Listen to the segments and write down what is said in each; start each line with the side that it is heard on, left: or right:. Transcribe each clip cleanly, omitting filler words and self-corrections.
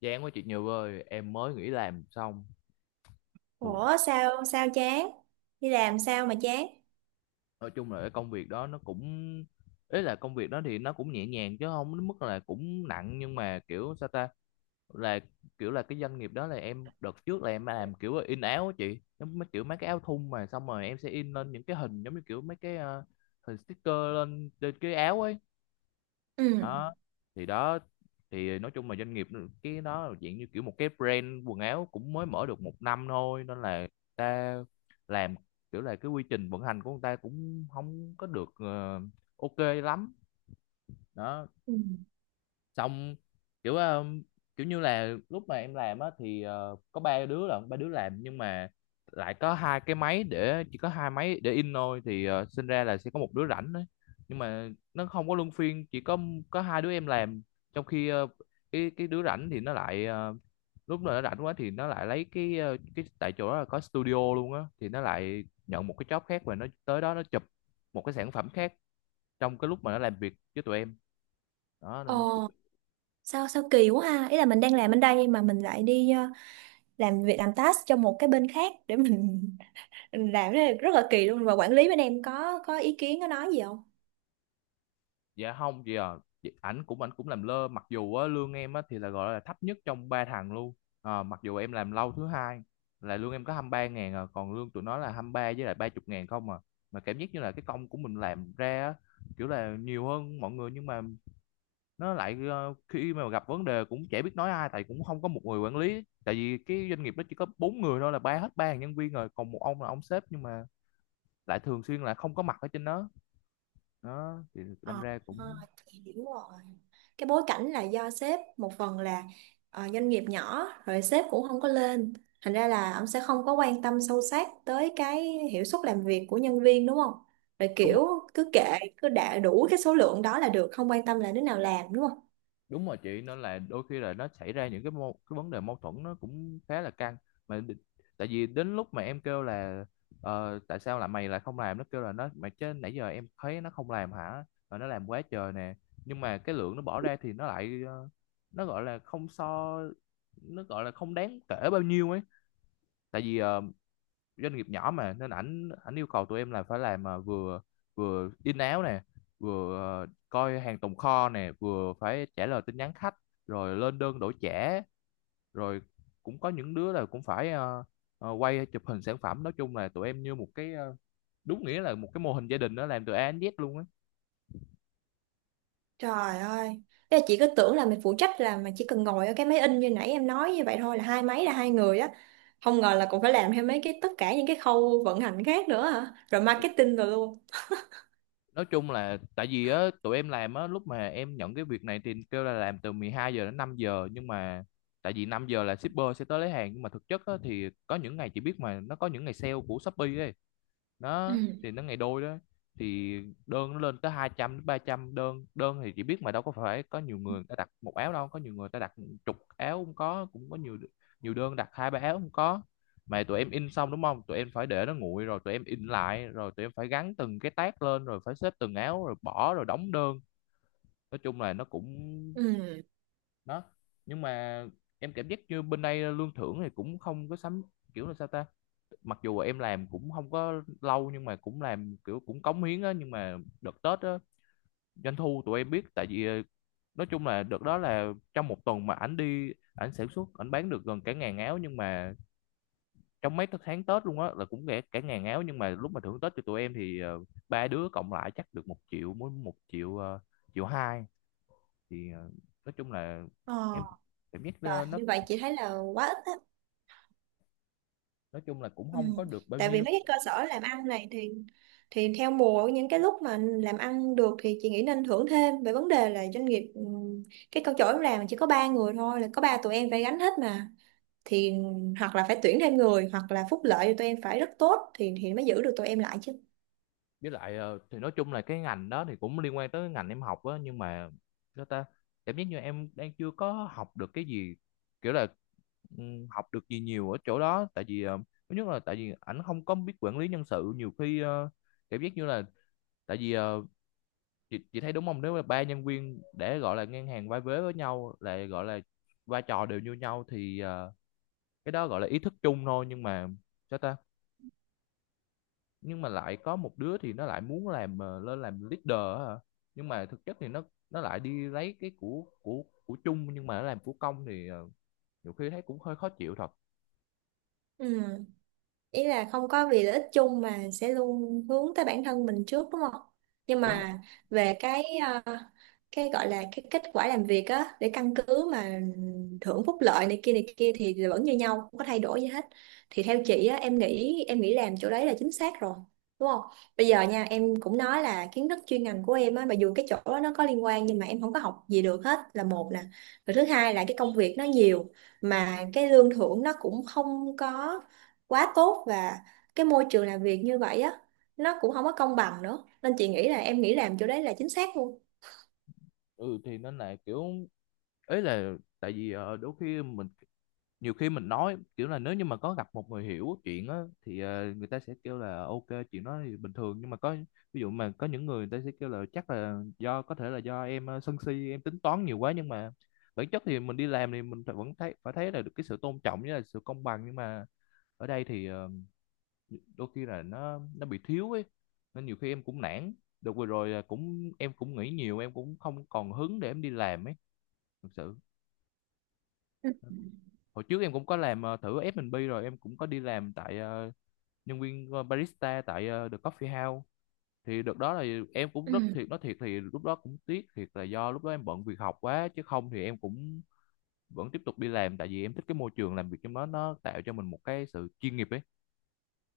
left: Chán quá chị Như ơi, em mới nghỉ làm xong, buồn.
right: Ủa sao sao chán? Đi làm sao mà chán?
left: Nói chung là cái công việc đó nó cũng ý là công việc đó thì nó cũng nhẹ nhàng chứ không đến mức là cũng nặng, nhưng mà kiểu sao ta là kiểu là cái doanh nghiệp đó là em đợt trước là em làm kiểu in áo á chị, giống mấy kiểu mấy cái áo thun mà xong rồi em sẽ in lên những cái hình giống như kiểu mấy cái hình sticker lên trên cái áo ấy
right: Ừ.
left: đó. Thì đó thì nói chung là doanh nghiệp cái đó là dạng như kiểu một cái brand quần áo cũng mới mở được một năm thôi, nên là người ta làm kiểu là cái quy trình vận hành của người ta cũng không có được ok lắm đó.
right: Ừ.
left: Xong kiểu kiểu như là lúc mà em làm á thì có ba đứa là ba đứa làm, nhưng mà lại có hai cái máy để, chỉ có hai máy để in thôi, thì sinh ra là sẽ có một đứa rảnh đấy. Nhưng mà nó không có luân phiên, chỉ có hai đứa em làm, trong khi cái đứa rảnh thì nó lại lúc nào nó rảnh quá thì nó lại lấy cái cái, tại chỗ đó là có studio luôn á, thì nó lại nhận một cái job khác và nó tới đó nó chụp một cái sản phẩm khác trong cái lúc mà nó làm việc với tụi em đó
right: Ờ
left: nên.
right: sao sao kỳ quá ha. Ý là mình đang làm bên đây mà mình lại đi làm việc làm task cho một cái bên khác để mình mình làm cái này rất là kỳ luôn, và quản lý bên em có ý kiến có nói gì không?
left: Dạ không chị à. Ảnh cũng làm lơ, mặc dù á, lương em á, thì là gọi là thấp nhất trong ba thằng luôn. Mặc dù em làm lâu thứ hai, là lương em có 23 ngàn à, còn lương tụi nó là 23 với lại 30 ngàn không à, mà cảm giác như là cái công của mình làm ra á, kiểu là nhiều hơn mọi người, nhưng mà nó lại khi mà gặp vấn đề cũng chả biết nói ai, tại cũng không có một người quản lý, tại vì cái doanh nghiệp nó chỉ có bốn người thôi, là ba hết ba nhân viên rồi còn một ông là ông sếp, nhưng mà lại thường xuyên là không có mặt ở trên đó. Đó thì đâm
right: Ờ,
left: ra
right: ờ,
left: cũng
right: hiểu rồi. Cái bối cảnh là do sếp, một phần là doanh nghiệp nhỏ rồi sếp cũng không có lên, thành ra là ông sẽ không có quan tâm sâu sát tới cái hiệu suất làm việc của nhân viên, đúng không? Rồi
left: đúng.
right: kiểu cứ kệ, cứ đạt đủ cái số lượng đó là được, không quan tâm là đứa nào làm, đúng không?
left: Đúng rồi chị, nên là đôi khi là nó xảy ra những cái cái vấn đề mâu thuẫn, nó cũng khá là căng mà tại vì đến lúc mà em kêu là tại sao là mày lại không làm, nó kêu là nó mà, chứ nãy giờ em thấy nó không làm hả, mà nó làm quá trời nè, nhưng mà cái lượng nó bỏ ra thì nó lại nó gọi là không so, nó gọi là không đáng kể bao nhiêu ấy, tại vì doanh nghiệp nhỏ mà, nên ảnh ảnh yêu cầu tụi em là phải làm à, vừa vừa in áo nè, vừa coi hàng tồn kho nè, vừa phải trả lời tin nhắn khách, rồi lên đơn đổi trả, rồi cũng có những đứa là cũng phải quay chụp hình sản phẩm, nói chung là tụi em như một cái đúng nghĩa là một cái mô hình gia đình đó, làm từ A đến Z luôn á.
right: Trời ơi, thế là chị cứ tưởng là mình phụ trách là mà chỉ cần ngồi ở cái máy in như nãy em nói như vậy thôi, là hai máy là hai người á, không ngờ là còn phải làm thêm mấy cái, tất cả những cái khâu vận hành khác nữa hả, rồi marketing rồi luôn.
left: Nói chung là tại vì á tụi em làm á, lúc mà em nhận cái việc này thì kêu là làm từ 12 giờ đến 5 giờ, nhưng mà tại vì 5 giờ là shipper sẽ tới lấy hàng, nhưng mà thực chất á, thì có những ngày chị biết mà, nó có những ngày sale của Shopee ấy, nó
right: Ừ.
left: thì nó ngày đôi đó, thì đơn nó lên tới 200 đến 300 đơn. Đơn thì chỉ biết mà, đâu có phải có nhiều người, người ta đặt một áo đâu, có nhiều người ta đặt chục áo cũng có, cũng có nhiều, nhiều đơn đặt hai ba áo cũng có, mà tụi em in xong đúng không, tụi em phải để nó nguội rồi tụi em in lại, rồi tụi em phải gắn từng cái tag lên, rồi phải xếp từng áo, rồi bỏ, rồi đóng đơn, nói chung là nó cũng
right: Ừ.
left: đó. Nhưng mà em cảm giác như bên đây lương thưởng thì cũng không có sắm, kiểu là sao ta, mặc dù em làm cũng không có lâu nhưng mà cũng làm kiểu cũng cống hiến á, nhưng mà đợt Tết á, doanh thu tụi em biết, tại vì nói chung là đợt đó là trong một tuần mà ảnh đi ảnh sản xuất ảnh bán được gần cả ngàn áo, nhưng mà trong mấy cái tháng Tết luôn á là cũng cả cả ngàn áo, nhưng mà lúc mà thưởng Tết cho tụi em thì ba đứa cộng lại chắc được 1 triệu, mỗi 1 triệu 1,2 triệu, thì nói chung là em
right: Ờ.
left: cảm giác
right: Rồi,
left: nó
right: như vậy chị thấy là quá ít á.
left: nói chung là cũng
right: Ừ.
left: không có được bao
right: Tại vì
left: nhiêu.
right: mấy cái cơ sở làm ăn này thì theo mùa, những cái lúc mà làm ăn được thì chị nghĩ nên thưởng thêm. Về vấn đề là doanh nghiệp, ừ, cái câu chỗ em làm chỉ có ba người thôi, là có ba tụi em phải gánh hết mà, thì hoặc là phải tuyển thêm người hoặc là phúc lợi tụi em phải rất tốt thì mới giữ được tụi em lại chứ.
left: Với lại thì nói chung là cái ngành đó thì cũng liên quan tới cái ngành em học á, nhưng mà sao ta, cảm giác như em đang chưa có học được cái gì, kiểu là ừ, học được gì nhiều ở chỗ đó, tại vì thứ nhất là tại vì ảnh không có biết quản lý nhân sự, nhiều khi cảm giác như là, tại vì chị thấy đúng không, nếu mà ba nhân viên để gọi là ngang hàng vai vế với nhau là gọi là vai trò đều như nhau thì cái đó gọi là ý thức chung thôi, nhưng mà sao ta, nhưng mà lại có một đứa thì nó lại muốn làm lên làm leader á hả, nhưng mà thực chất thì nó lại đi lấy cái của chung, nhưng mà nó làm của công, thì nhiều khi thấy cũng hơi khó chịu thật.
right: Ừ. Ý là không có vì lợi ích chung mà sẽ luôn hướng tới bản thân mình trước, đúng không? Nhưng
left: Đúng.
right: mà về cái ờ, cái gọi là cái kết quả làm việc á, để căn cứ mà thưởng phúc lợi này kia thì vẫn như nhau, không có thay đổi gì hết, thì theo chị á, em nghĩ làm chỗ đấy là chính xác rồi, đúng không? Bây giờ nha, em cũng nói là kiến thức chuyên ngành của em á, mặc dù cái chỗ đó nó có liên quan nhưng mà em không có học gì được hết là một nè, rồi thứ hai là cái công việc nó nhiều mà cái lương thưởng nó cũng không có quá tốt, và cái môi trường làm việc như vậy á, nó cũng không có công bằng nữa, nên chị nghĩ là em nghĩ làm chỗ đấy là chính xác luôn.
left: Ừ thì nên là kiểu ấy là, tại vì đôi khi mình, nhiều khi mình nói kiểu là, nếu như mà có gặp một người hiểu chuyện á thì người ta sẽ kêu là ok, chuyện đó thì bình thường, nhưng mà có ví dụ mà có những người, người ta sẽ kêu là chắc là do, có thể là do em sân si, em tính toán nhiều quá, nhưng mà bản chất thì mình đi làm thì mình phải, vẫn thấy, phải thấy là được cái sự tôn trọng với là sự công bằng, nhưng mà ở đây thì đôi khi là nó bị thiếu ấy, nên nhiều khi em cũng nản, được vừa rồi là cũng em cũng nghĩ nhiều, em cũng không còn hứng để em đi làm ấy, thực sự.
right: Ừ.
left: Hồi trước em cũng có làm thử F&B, rồi em cũng có đi làm tại nhân viên barista tại The Coffee House, thì đợt đó là em cũng rất
right: Ừ.
left: thiệt, nói thiệt thì lúc đó cũng tiếc thiệt, là do lúc đó em bận việc học quá chứ không thì em cũng vẫn tiếp tục đi làm, tại vì em thích cái môi trường làm việc trong đó, nó tạo cho mình một cái sự chuyên nghiệp ấy,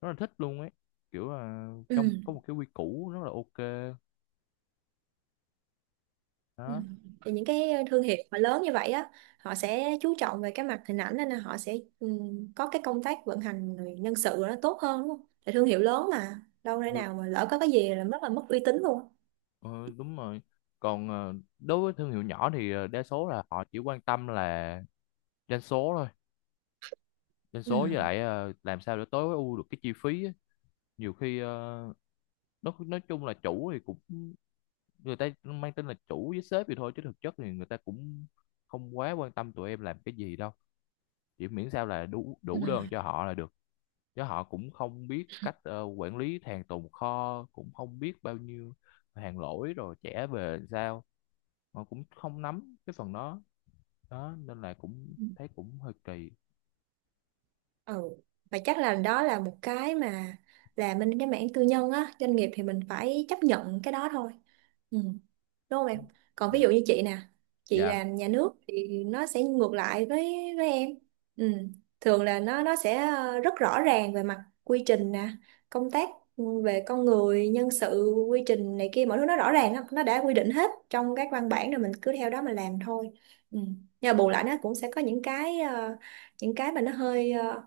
left: rất là thích luôn ấy, kiểu là trong
right: Ừ.
left: có một cái quy củ rất là ok
right: Ừ.
left: đó.
right: Thì những cái thương hiệu mà lớn như vậy á, họ sẽ chú trọng về cái mặt hình ảnh nên là họ sẽ có cái công tác vận hành rồi nhân sự nó tốt hơn, đúng không? Tại thương hiệu lớn mà đâu thể
left: Ừ,
right: nào mà lỡ có cái gì là rất là mất uy tín luôn.
left: ờ, đúng rồi, còn đối với thương hiệu nhỏ thì đa số là họ chỉ quan tâm là doanh số thôi, doanh số với
right: Ừ.
left: lại làm sao để tối ưu được cái chi phí á. Nhiều khi nó nói chung là chủ thì cũng, người ta mang tên là chủ với sếp vậy thôi, chứ thực chất thì người ta cũng không quá quan tâm tụi em làm cái gì đâu, chỉ miễn sao là đủ
right: Ừ.
left: đủ đơn cho họ là được, chứ họ cũng không biết cách quản lý hàng tồn kho, cũng không biết bao nhiêu hàng lỗi rồi trả về làm sao, họ cũng không nắm cái phần đó, đó nên là cũng
right: Ừ.
left: thấy cũng hơi kỳ.
right: Ừ. Và chắc là đó là một cái mà làm bên cái mảng tư nhân á, doanh nghiệp thì mình phải chấp nhận cái đó thôi. Ừ. Đúng không em? Còn ví
left: Dạ,
right: dụ như chị nè, chị
left: dạ,
right: làm nhà nước thì nó sẽ ngược lại với em. Ừ. Thường là nó sẽ rất rõ ràng về mặt quy trình nè, công tác, về con người nhân sự quy trình này kia, mọi thứ nó rõ ràng, nó đã quy định hết trong các văn bản rồi, mình cứ theo đó mà làm thôi. Ừ. Nhưng mà bù lại nó cũng sẽ có những cái những cái mà nó hơi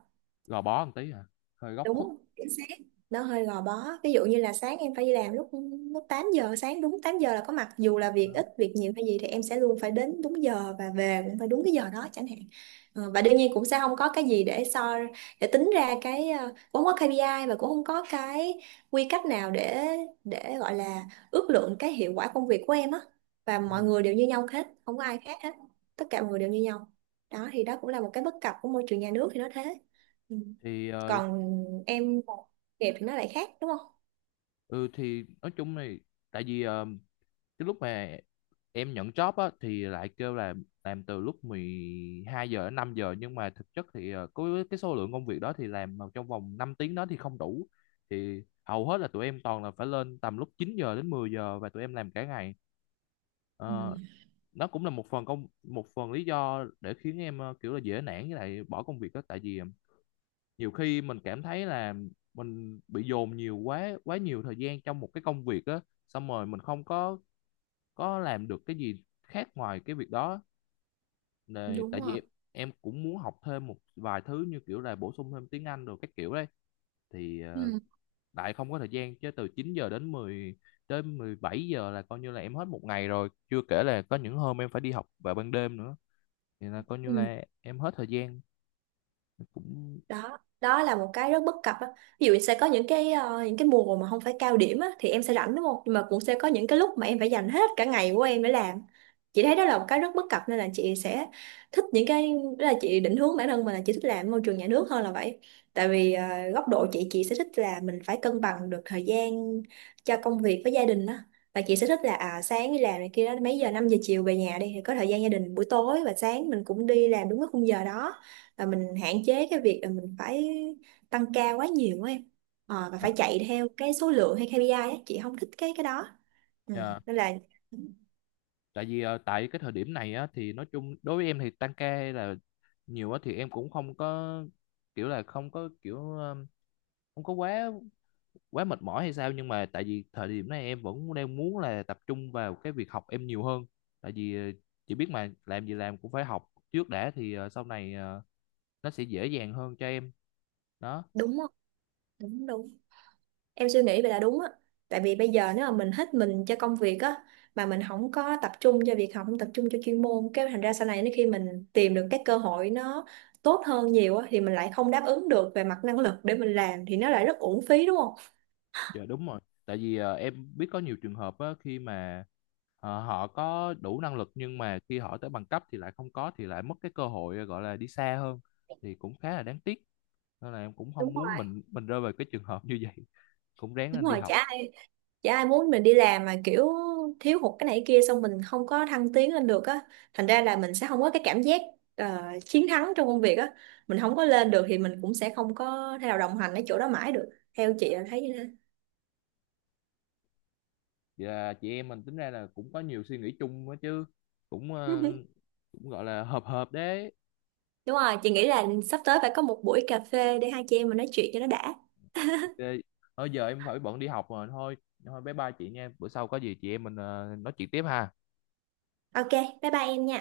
left: gò bó một tí hả, hơi góc khuất.
right: đúng, chính xác. Nó hơi gò bó, ví dụ như là sáng em phải đi làm lúc lúc 8 giờ sáng, đúng 8 giờ là có mặt, dù là việc ít việc nhiều hay gì thì em sẽ luôn phải đến đúng giờ, và về cũng phải đúng cái giờ đó chẳng hạn. Ờ, và đương nhiên cũng sẽ không có cái gì để so, để tính ra cái cũng không có KPI, và cũng không có cái quy cách nào để gọi là ước lượng cái hiệu quả công việc của em á, và mọi
left: Ừ.
right: người đều như nhau hết, không có ai khác hết, tất cả mọi người đều như nhau. Đó thì đó cũng là một cái bất cập của môi trường nhà nước, thì nó thế. Ừ.
left: Thì
right: Còn em đẹp thì nó lại khác đúng không?
left: ừ thì nói chung này, tại vì cái lúc mà em nhận job á thì lại kêu là làm từ lúc 12 giờ đến 5 giờ, nhưng mà thực chất thì có cái số lượng công việc đó thì làm mà trong vòng 5 tiếng đó thì không đủ, thì hầu hết là tụi em toàn là phải lên tầm lúc 9 giờ đến 10 giờ và tụi em làm cả ngày.
right: Ừ.
left: Ờ, nó cũng là một phần công, một phần lý do để khiến em kiểu là dễ nản với lại bỏ công việc đó, tại vì nhiều khi mình cảm thấy là mình bị dồn nhiều quá, quá nhiều thời gian trong một cái công việc á, xong rồi mình không có, có làm được cái gì khác ngoài cái việc đó. Nè,
right: Đúng
left: tại vì
right: rồi.
left: em cũng muốn học thêm một vài thứ như kiểu là bổ sung thêm tiếng Anh rồi các kiểu đấy, thì
right: Ừ.
left: lại không có thời gian, chứ từ 9 giờ đến 10 đến 17 giờ là coi như là em hết một ngày rồi, chưa kể là có những hôm em phải đi học vào ban đêm nữa, thì là coi như
right: Ừ.
left: là em hết thời gian cũng.
right: Đó đó là một cái rất bất cập á, ví dụ sẽ có những cái những cái mùa mà không phải cao điểm á thì em sẽ rảnh, đúng không, nhưng mà cũng sẽ có những cái lúc mà em phải dành hết cả ngày của em để làm. Chị thấy đó là một cái rất bất cập, nên là chị sẽ thích những cái, đó là chị định hướng bản thân mình là chị thích làm môi trường nhà nước hơn là vậy. Tại vì góc độ chị sẽ thích là mình phải cân bằng được thời gian cho công việc với gia đình á, và chị sẽ thích là à, sáng đi làm này kia đó mấy giờ, 5 giờ chiều về nhà đi, thì có thời gian gia đình buổi tối, và sáng mình cũng đi làm đúng cái khung giờ đó, và mình hạn chế cái việc là mình phải tăng ca quá nhiều á em. Ờ, và phải chạy theo cái số lượng hay KPI á, chị không thích cái đó. Ừ.
left: À,
right: Nên là
left: tại vì tại cái thời điểm này á thì nói chung đối với em thì tăng ca hay là nhiều á thì em cũng không có, kiểu là không có kiểu không có quá, quá mệt mỏi hay sao, nhưng mà tại vì thời điểm này em vẫn đang muốn là tập trung vào cái việc học em nhiều hơn, tại vì chị biết mà, làm gì làm cũng phải học trước đã, thì sau này nó sẽ dễ dàng hơn cho em đó.
right: đúng không, đúng đúng, em suy nghĩ vậy là đúng á. Tại vì bây giờ nếu mà mình hết mình cho công việc á, mà mình không có tập trung cho việc học, không tập trung cho chuyên môn, cái thành ra sau này nếu khi mình tìm được các cơ hội nó tốt hơn nhiều á, thì mình lại không đáp ứng được về mặt năng lực để mình làm, thì nó lại rất uổng phí, đúng không?
left: Dạ đúng rồi. Tại vì em biết có nhiều trường hợp á, khi mà họ có đủ năng lực, nhưng mà khi họ tới bằng cấp thì lại không có, thì lại mất cái cơ hội gọi là đi xa hơn, thì cũng khá là đáng tiếc. Nên là em cũng không
right: Đúng
left: muốn
right: rồi,
left: mình rơi vào cái trường hợp như vậy. Cũng ráng
right: đúng
left: lên đi
right: rồi,
left: học.
right: chả chả ai muốn mình đi làm mà kiểu thiếu hụt cái này cái kia xong mình không có thăng tiến lên được á, thành ra là mình sẽ không có cái cảm giác chiến thắng trong công việc á, mình không có lên được thì mình cũng sẽ không có thể nào đồng hành ở chỗ đó mãi được, theo chị là thấy như thế.
left: Và chị em mình tính ra là cũng có nhiều suy nghĩ chung á chứ. Cũng cũng gọi là hợp hợp đấy.
right: Đúng rồi, chị nghĩ là sắp tới phải có một buổi cà phê để hai chị em mình nói chuyện cho nó đã.
left: Ok. Thôi giờ em phải bận đi học rồi thôi. Thôi bye bye chị nha. Bữa sau có gì chị em mình nói chuyện tiếp ha.
right: Ok, bye bye em nha.